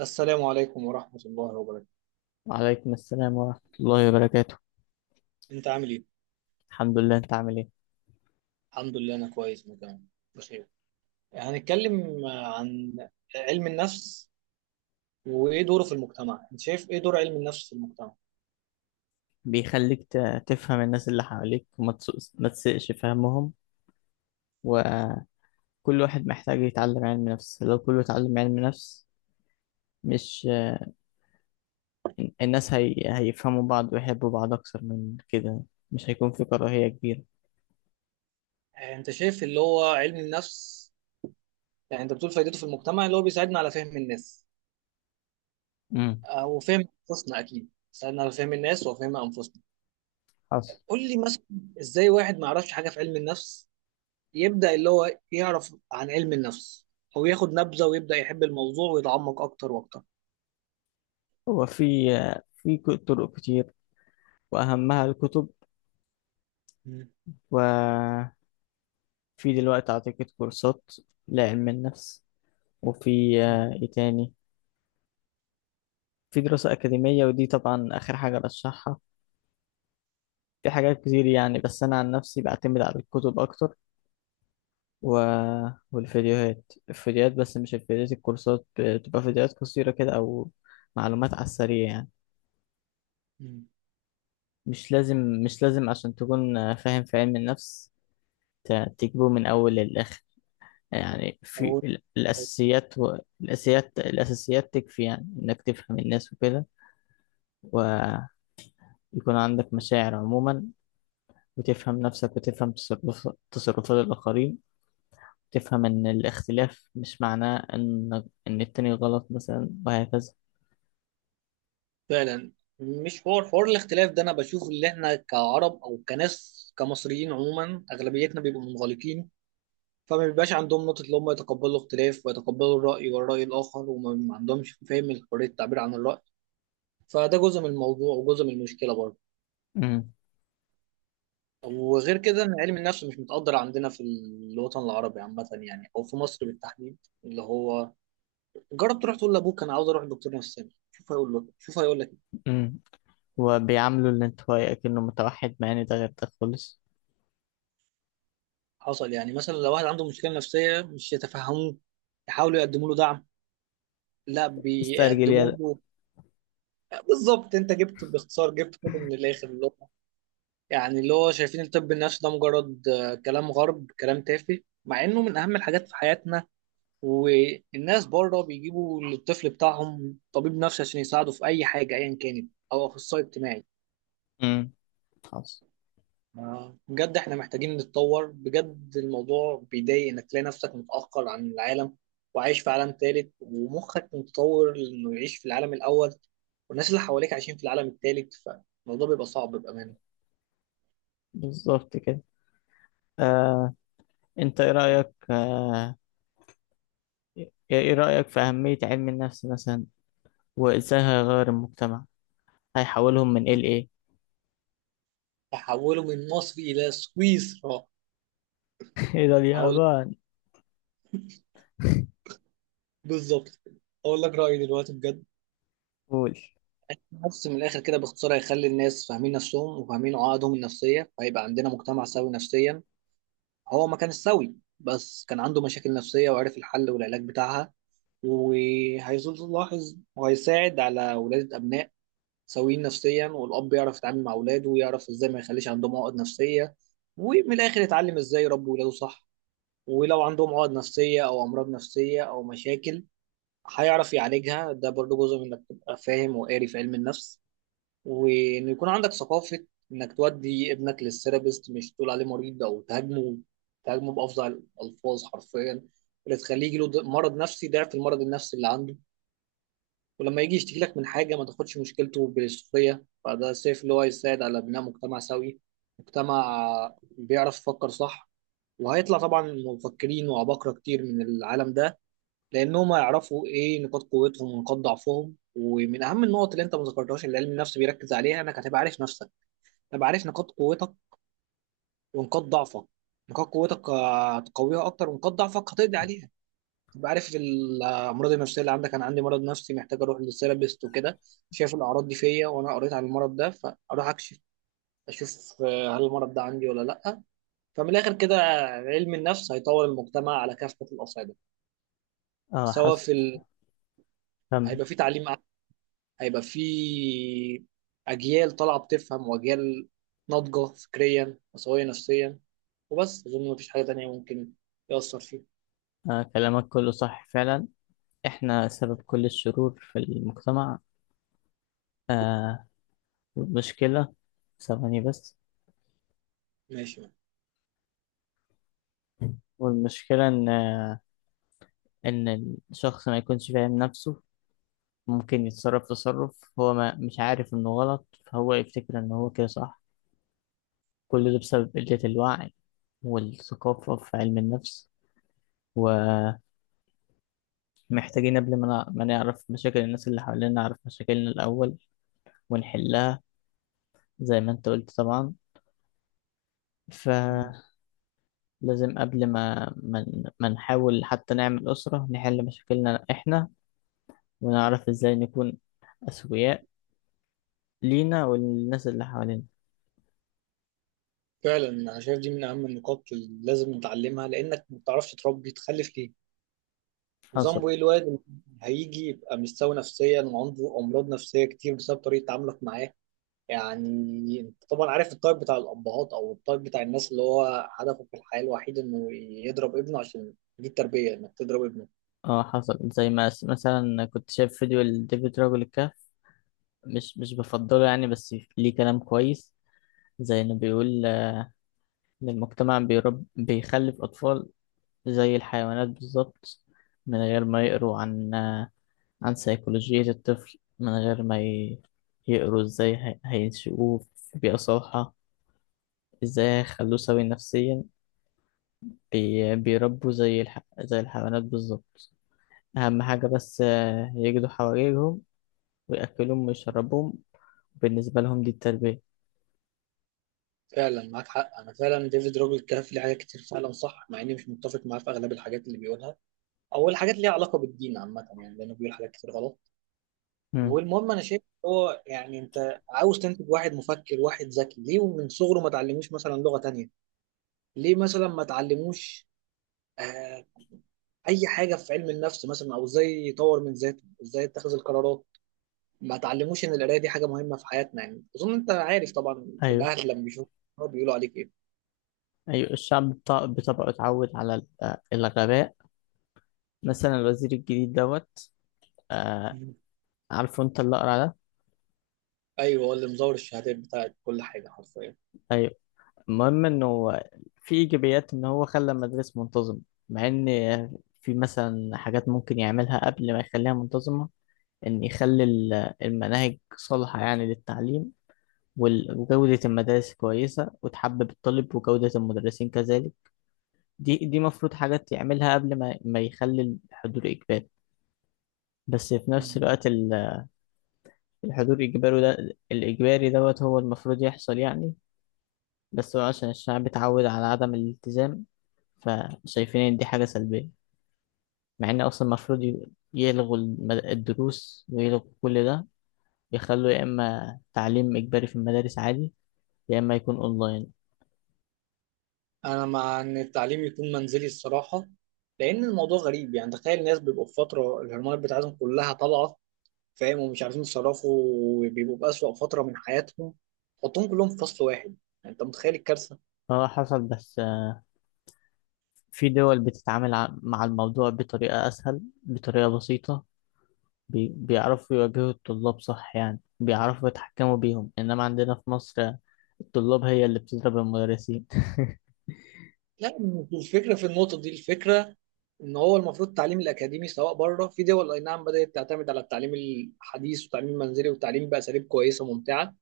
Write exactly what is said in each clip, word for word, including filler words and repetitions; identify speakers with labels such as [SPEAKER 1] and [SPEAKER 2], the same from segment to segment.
[SPEAKER 1] السلام عليكم ورحمة الله وبركاته.
[SPEAKER 2] وعليكم السلام ورحمة الله وبركاته.
[SPEAKER 1] انت عامل ايه؟
[SPEAKER 2] الحمد لله، انت عامل ايه؟
[SPEAKER 1] الحمد لله، انا كويس. انا كمان بخير. هنتكلم عن علم النفس وايه دوره في المجتمع. انت شايف ايه دور علم النفس في المجتمع؟
[SPEAKER 2] بيخليك ت- تفهم الناس اللي حواليك وما تسوقش- ما تسقش فهمهم. وكل واحد محتاج يتعلم علم نفس. لو كله اتعلم علم نفس، مش الناس هي... هيفهموا بعض ويحبوا بعض أكتر من كده. مش هيكون في كراهية كبيرة.
[SPEAKER 1] انت شايف اللي هو علم النفس، يعني انت بتقول فايدته في المجتمع اللي هو بيساعدنا على فهم الناس
[SPEAKER 2] امم
[SPEAKER 1] او فهم انفسنا. اكيد بيساعدنا على فهم الناس وفهم انفسنا.
[SPEAKER 2] حصل.
[SPEAKER 1] قول لي مثلا، ازاي واحد ما يعرفش حاجة في علم النفس يبدأ اللي هو يعرف عن علم النفس او ياخد نبذة ويبدأ يحب الموضوع ويتعمق اكتر واكتر.
[SPEAKER 2] هو في في ك- طرق كتير، وأهمها الكتب. وفي دلوقتي أعتقد كورسات لعلم النفس. وفي
[SPEAKER 1] مم.
[SPEAKER 2] آه، ايه تاني، في دراسة أكاديمية، ودي طبعا آخر حاجة برشحها. في حاجات كتير يعني، بس أنا عن نفسي بعتمد على الكتب أكتر و... والفيديوهات. الفيديوهات بس مش الفيديوهات الكورسات بتبقى فيديوهات قصيرة كده، أو معلومات على السريع يعني.
[SPEAKER 1] مم.
[SPEAKER 2] مش لازم مش لازم عشان تكون فاهم في علم النفس ت- تجيبه من أول للآخر. يعني في
[SPEAKER 1] هو
[SPEAKER 2] ال- الأساسيات و... الأساسيات الأساسيات تكفي يعني إنك تفهم الناس وكده. ويكون عندك مشاعر عموما، وتفهم نفسك وتفهم تصرف تصرفات الآخرين. تفهم إن الاختلاف مش معناه إن إن التاني غلط مثلا، وهكذا.
[SPEAKER 1] فعلا، مش حوار حوار الاختلاف ده، انا بشوف اللي احنا كعرب او كناس كمصريين عموما اغلبيتنا بيبقوا منغلقين. فما بيبقاش عندهم نقطة اللي هم يتقبلوا الاختلاف ويتقبلوا الرأي والرأي الآخر وما ما عندهمش فهم حرية التعبير عن الرأي. فده جزء من الموضوع وجزء من المشكلة برضه.
[SPEAKER 2] أمم،
[SPEAKER 1] وغير كده ان علم النفس مش متقدر عندنا في الوطن العربي عامة، يعني او في مصر بالتحديد، اللي هو جرب تروح تقول لابوك انا عاوز اروح لدكتور نفساني، شوف هيقول لك شوف هيقول لك
[SPEAKER 2] أمم. وبيعاملوا الانطوائي كأنه متوحد، مع إن ده غير ده خالص.
[SPEAKER 1] حصل، يعني مثلا لو واحد عنده مشكلة نفسية مش يتفهموه، يحاولوا يقدموا له دعم، لا
[SPEAKER 2] استرجل
[SPEAKER 1] بيقدموا
[SPEAKER 2] يلا.
[SPEAKER 1] له. بالظبط، انت جبت باختصار، جبت كله من الاخر اللي هو، يعني اللي هو شايفين الطب النفسي ده مجرد آه، كلام غرب، كلام تافه، مع انه من اهم الحاجات في حياتنا. والناس بره بيجيبوا للطفل بتاعهم طبيب نفسي عشان يساعده في اي حاجة ايا كانت، او اخصائي اجتماعي.
[SPEAKER 2] أمم، خلاص.
[SPEAKER 1] آه، بجد احنا محتاجين نتطور. بجد الموضوع بيضايق انك تلاقي نفسك متأخر عن العالم وعايش في عالم ثالث ومخك متطور انه يعيش في العالم الاول، والناس اللي حواليك عايشين في العالم الثالث، فالموضوع بيبقى صعب بأمانة.
[SPEAKER 2] بالظبط كده. آه، أنت إيه رأيك، آه، إيه إيه رأيك في أهمية علم النفس مثلا، وإزاي هيغير المجتمع؟ هيحولهم من إيه لإيه؟
[SPEAKER 1] تحوله من مصر الى سويسرا.
[SPEAKER 2] إيه ده،
[SPEAKER 1] هقول
[SPEAKER 2] اليابان؟
[SPEAKER 1] بالظبط. اقول لك رأيي دلوقتي بجد.
[SPEAKER 2] قول.
[SPEAKER 1] بس من الاخر كده باختصار، هيخلي الناس فاهمين نفسهم وفاهمين عقدهم النفسية، فهيبقى عندنا مجتمع سوي نفسيا. هو ما كانش سوي، بس كان عنده مشاكل نفسية وعرف الحل والعلاج بتاعها. وهيلاحظ وهيساعد على ولادة أبناء سويين نفسيا، والأب يعرف يتعامل مع ولاده ويعرف إزاي ما يخليش عندهم عقد نفسية. ومن الآخر يتعلم إزاي يربي ولاده صح، ولو عندهم عقد نفسية أو أمراض نفسية أو مشاكل هيعرف يعالجها. ده برضه جزء من إنك تبقى فاهم وقاري في علم النفس، وإن يكون عندك ثقافة إنك تودي ابنك للثيرابيست، مش تقول عليه مريض أو تهاجمه تهاجمه بأفظع الألفاظ حرفيا، اللي تخليه يجيله د- مرض نفسي، ضعف المرض النفسي اللي عنده. ولما يجي يشتكي لك من حاجة ما تاخدش مشكلته بالسخرية. فده شايف اللي هو يساعد على بناء مجتمع سوي، مجتمع بيعرف يفكر صح. وهيطلع طبعا مفكرين وعباقرة كتير من العالم ده، لأنهم هيعرفوا إيه نقاط قوتهم ونقاط ضعفهم. ومن أهم النقط اللي أنت ما ذكرتهاش اللي علم النفس بيركز عليها إنك هتبقى عارف نفسك، هتبقى عارف نقاط قوتك ونقاط ضعفك. نقاط قوتك آه، هتقويها أكتر، ونقاط ضعفك هتقضي عليها. تبقى عارف الامراض النفسيه اللي عندك. انا عندي مرض نفسي محتاج اروح للثيرابيست وكده. شايف الاعراض دي فيا وانا قريت عن المرض ده، فاروح اكشف، اشوف آه، هل المرض ده عندي ولا لا. فمن الاخر كده، علم النفس هيطور المجتمع على كافه الاصعده.
[SPEAKER 2] اه،
[SPEAKER 1] سواء
[SPEAKER 2] حصل.
[SPEAKER 1] في ال...
[SPEAKER 2] كمل.
[SPEAKER 1] هيبقى في تعليم أعلى، هيبقى في اجيال طالعه بتفهم، واجيال ناضجه فكريا وسويه نفسيا. وبس اظن مفيش حاجه تانية ممكن يأثر فيه.
[SPEAKER 2] آه، كلامك كله صح فعلا. احنا سبب كل الشرور في المجتمع. آه. المشكلة، ثواني بس.
[SPEAKER 1] ماشي.
[SPEAKER 2] والمشكلة ان ان الشخص ما يكونش فاهم نفسه. ممكن يتصرف تصرف هو ما مش عارف انه غلط، فهو يفتكر ان هو كده صح. كل ده بسبب قلة الوعي والثقافة في علم النفس. ومحتاجين قبل ما نع- ما نعرف مشاكل الناس اللي حوالينا، نعرف مشاكلنا الأول ونحلها، زي ما انت قلت طبعا. ف لازم قبل ما ما ما نحاول حتى نعمل أسرة، نحل مشاكلنا إحنا، ونعرف إزاي نكون أسوياء لينا والناس اللي حوالينا.
[SPEAKER 1] فعلا انا شايف دي من اهم النقاط اللي لازم نتعلمها، لانك ما بتعرفش تربي تخلف ليه، وذنبه
[SPEAKER 2] حصل.
[SPEAKER 1] ايه الواد اللي هيجي يبقى مش سوي نفسيا وعنده امراض نفسيه كتير بسبب طريقه تعاملك معاه. يعني انت طبعا عارف الطيب بتاع الابهات او الطيب بتاع الناس اللي هو هدفه في الحياه الوحيد انه يضرب ابنه، عشان دي التربيه انك تضرب ابنه.
[SPEAKER 2] اه، حصل. زي ما س- مثلا كنت شايف فيديو لديفيد راجل الكهف. مش مش بفضله يعني، بس ليه كلام كويس. زي إنه بيقول آه، إن المجتمع بيرب بيخلف أطفال زي الحيوانات بالظبط. من غير ما يقروا عن آه، عن سيكولوجية الطفل، من غير ما ي- يقروا ازاي هي- هينشئوه في بيئة صالحة، ازاي هيخلوه سوي نفسيا. بي- بيربوا زي الح... زي الحيوانات بالظبط. أهم حاجة بس آه، يجدوا حواليهم ويأكلوهم ويشربوهم، بالنسبة لهم دي التربية.
[SPEAKER 1] فعلا معاك حق. انا فعلا ديفيد روجر كان في حاجات كتير فعلا صح، مع اني مش متفق معاه في اغلب الحاجات اللي بيقولها، او الحاجات اللي ليها علاقه بالدين عامه، يعني لانه بيقول حاجات كتير غلط.
[SPEAKER 2] مم.
[SPEAKER 1] والمهم انا شايف هو، يعني انت عاوز تنتج واحد مفكر واحد ذكي، ليه ومن صغره ما تعلموش مثلا لغة تانية؟ ليه مثلا ما تعلموش آه اي حاجة في علم النفس مثلا، او ازاي يطور من ذاته، ازاي يتخذ القرارات؟ ما تعلموش ان القراية دي حاجة مهمة في حياتنا. يعني اظن انت عارف طبعا
[SPEAKER 2] أيوة.
[SPEAKER 1] الاهل لما بيشوفوا بيقولوا عليك ايه.
[SPEAKER 2] أيوة، الشعب بط- بطبعه اتعود على ال- آه، الغباء. مثلا الوزير الجديد دوت. آه،
[SPEAKER 1] مم.
[SPEAKER 2] عارفه انت اللي أقرع ده؟
[SPEAKER 1] ايوه، هو اللي مزور الشهادات بتاعت كل حاجة حرفيا.
[SPEAKER 2] أيوه. المهم انه في ايجابيات ان هو خلى المدرسة منتظم، مع ان في مثلا حاجات ممكن يعملها قبل ما يخليها منتظمة. ان يخلي ال- المناهج صالحة يعني للتعليم، وال- وجودة المدارس كويسة وتحبب الطالب، وجودة المدرسين كذلك. دي دي مفروض حاجات يعملها قبل ما ما يخلي الحضور إجباري. بس في نفس
[SPEAKER 1] مم.
[SPEAKER 2] الوقت ال- الحضور إجباري ده، الإجباري دوت هو المفروض يحصل يعني. بس هو عشان الشعب اتعود على عدم الالتزام، فشايفين إن دي حاجة سلبية. مع إن أصلا المفروض ي- يلغوا المد- الدروس ويلغوا كل ده. يخلوا يا إما تعليم إجباري في المدارس عادي، يا إما يكون أونلاين.
[SPEAKER 1] انا مع ان التعليم يكون منزلي الصراحه. لان الموضوع غريب، يعني تخيل الناس بيبقوا في فتره الهرمونات بتاعتهم كلها طالعه، فاهم، ومش عارفين يتصرفوا، وبيبقوا في أسوأ فترة من حياتهم. حطهم كلهم في فصل واحد، يعني انت متخيل الكارثة.
[SPEAKER 2] هو حصل بس آه، في دول بتتعامل ع- مع الموضوع بطريقة أسهل، بطريقة بسيطة. بي- بيعرفوا يواجهوا الطلاب صح يعني، بيعرفوا يتحكموا بيهم. إنما عندنا في مصر، الطلاب هي اللي بتضرب المدرسين.
[SPEAKER 1] لا، مش الفكرة في النقطة دي. الفكرة ان هو المفروض التعليم الاكاديمي سواء بره، في دول اي نعم بدأت تعتمد على التعليم الحديث والتعليم المنزلي والتعليم بأساليب كويسة ممتعة.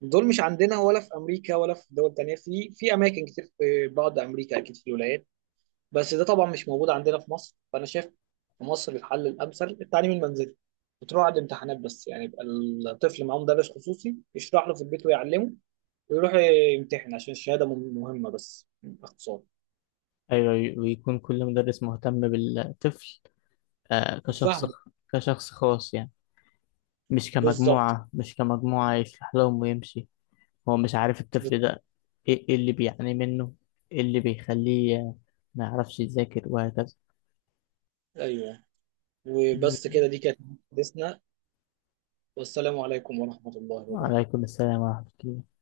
[SPEAKER 1] دول مش عندنا ولا في امريكا، ولا في دول تانية، في في اماكن كتير، في بعض امريكا اكيد في الولايات. بس ده طبعا مش موجود عندنا في مصر، فانا شايف في مصر الحل الامثل التعليم المنزلي. بتروح عند امتحانات بس يعني، يبقى الطفل معاه مدرس خصوصي يشرح له في البيت ويعلمه، ويروح يمتحن عشان الشهاده مهم- مهمه، بس باختصار.
[SPEAKER 2] أيوة. ويكون كل مدرس مهتم بالطفل آه، كشخص،
[SPEAKER 1] وفهمه.
[SPEAKER 2] كشخص خاص يعني. مش
[SPEAKER 1] بالظبط.
[SPEAKER 2] كمجموعة مش كمجموعة يسلح لهم ويمشي، هو مش عارف الطفل
[SPEAKER 1] بس-
[SPEAKER 2] ده ايه إيه اللي بيعاني منه، ايه اللي بيخليه ما يعرفش يذاكر، وهكذا.
[SPEAKER 1] ايوه. وبس كده، دي كانت حديثنا. والسلام عليكم ورحمه الله وبركاته.
[SPEAKER 2] وعليكم السلام ورحمة الله.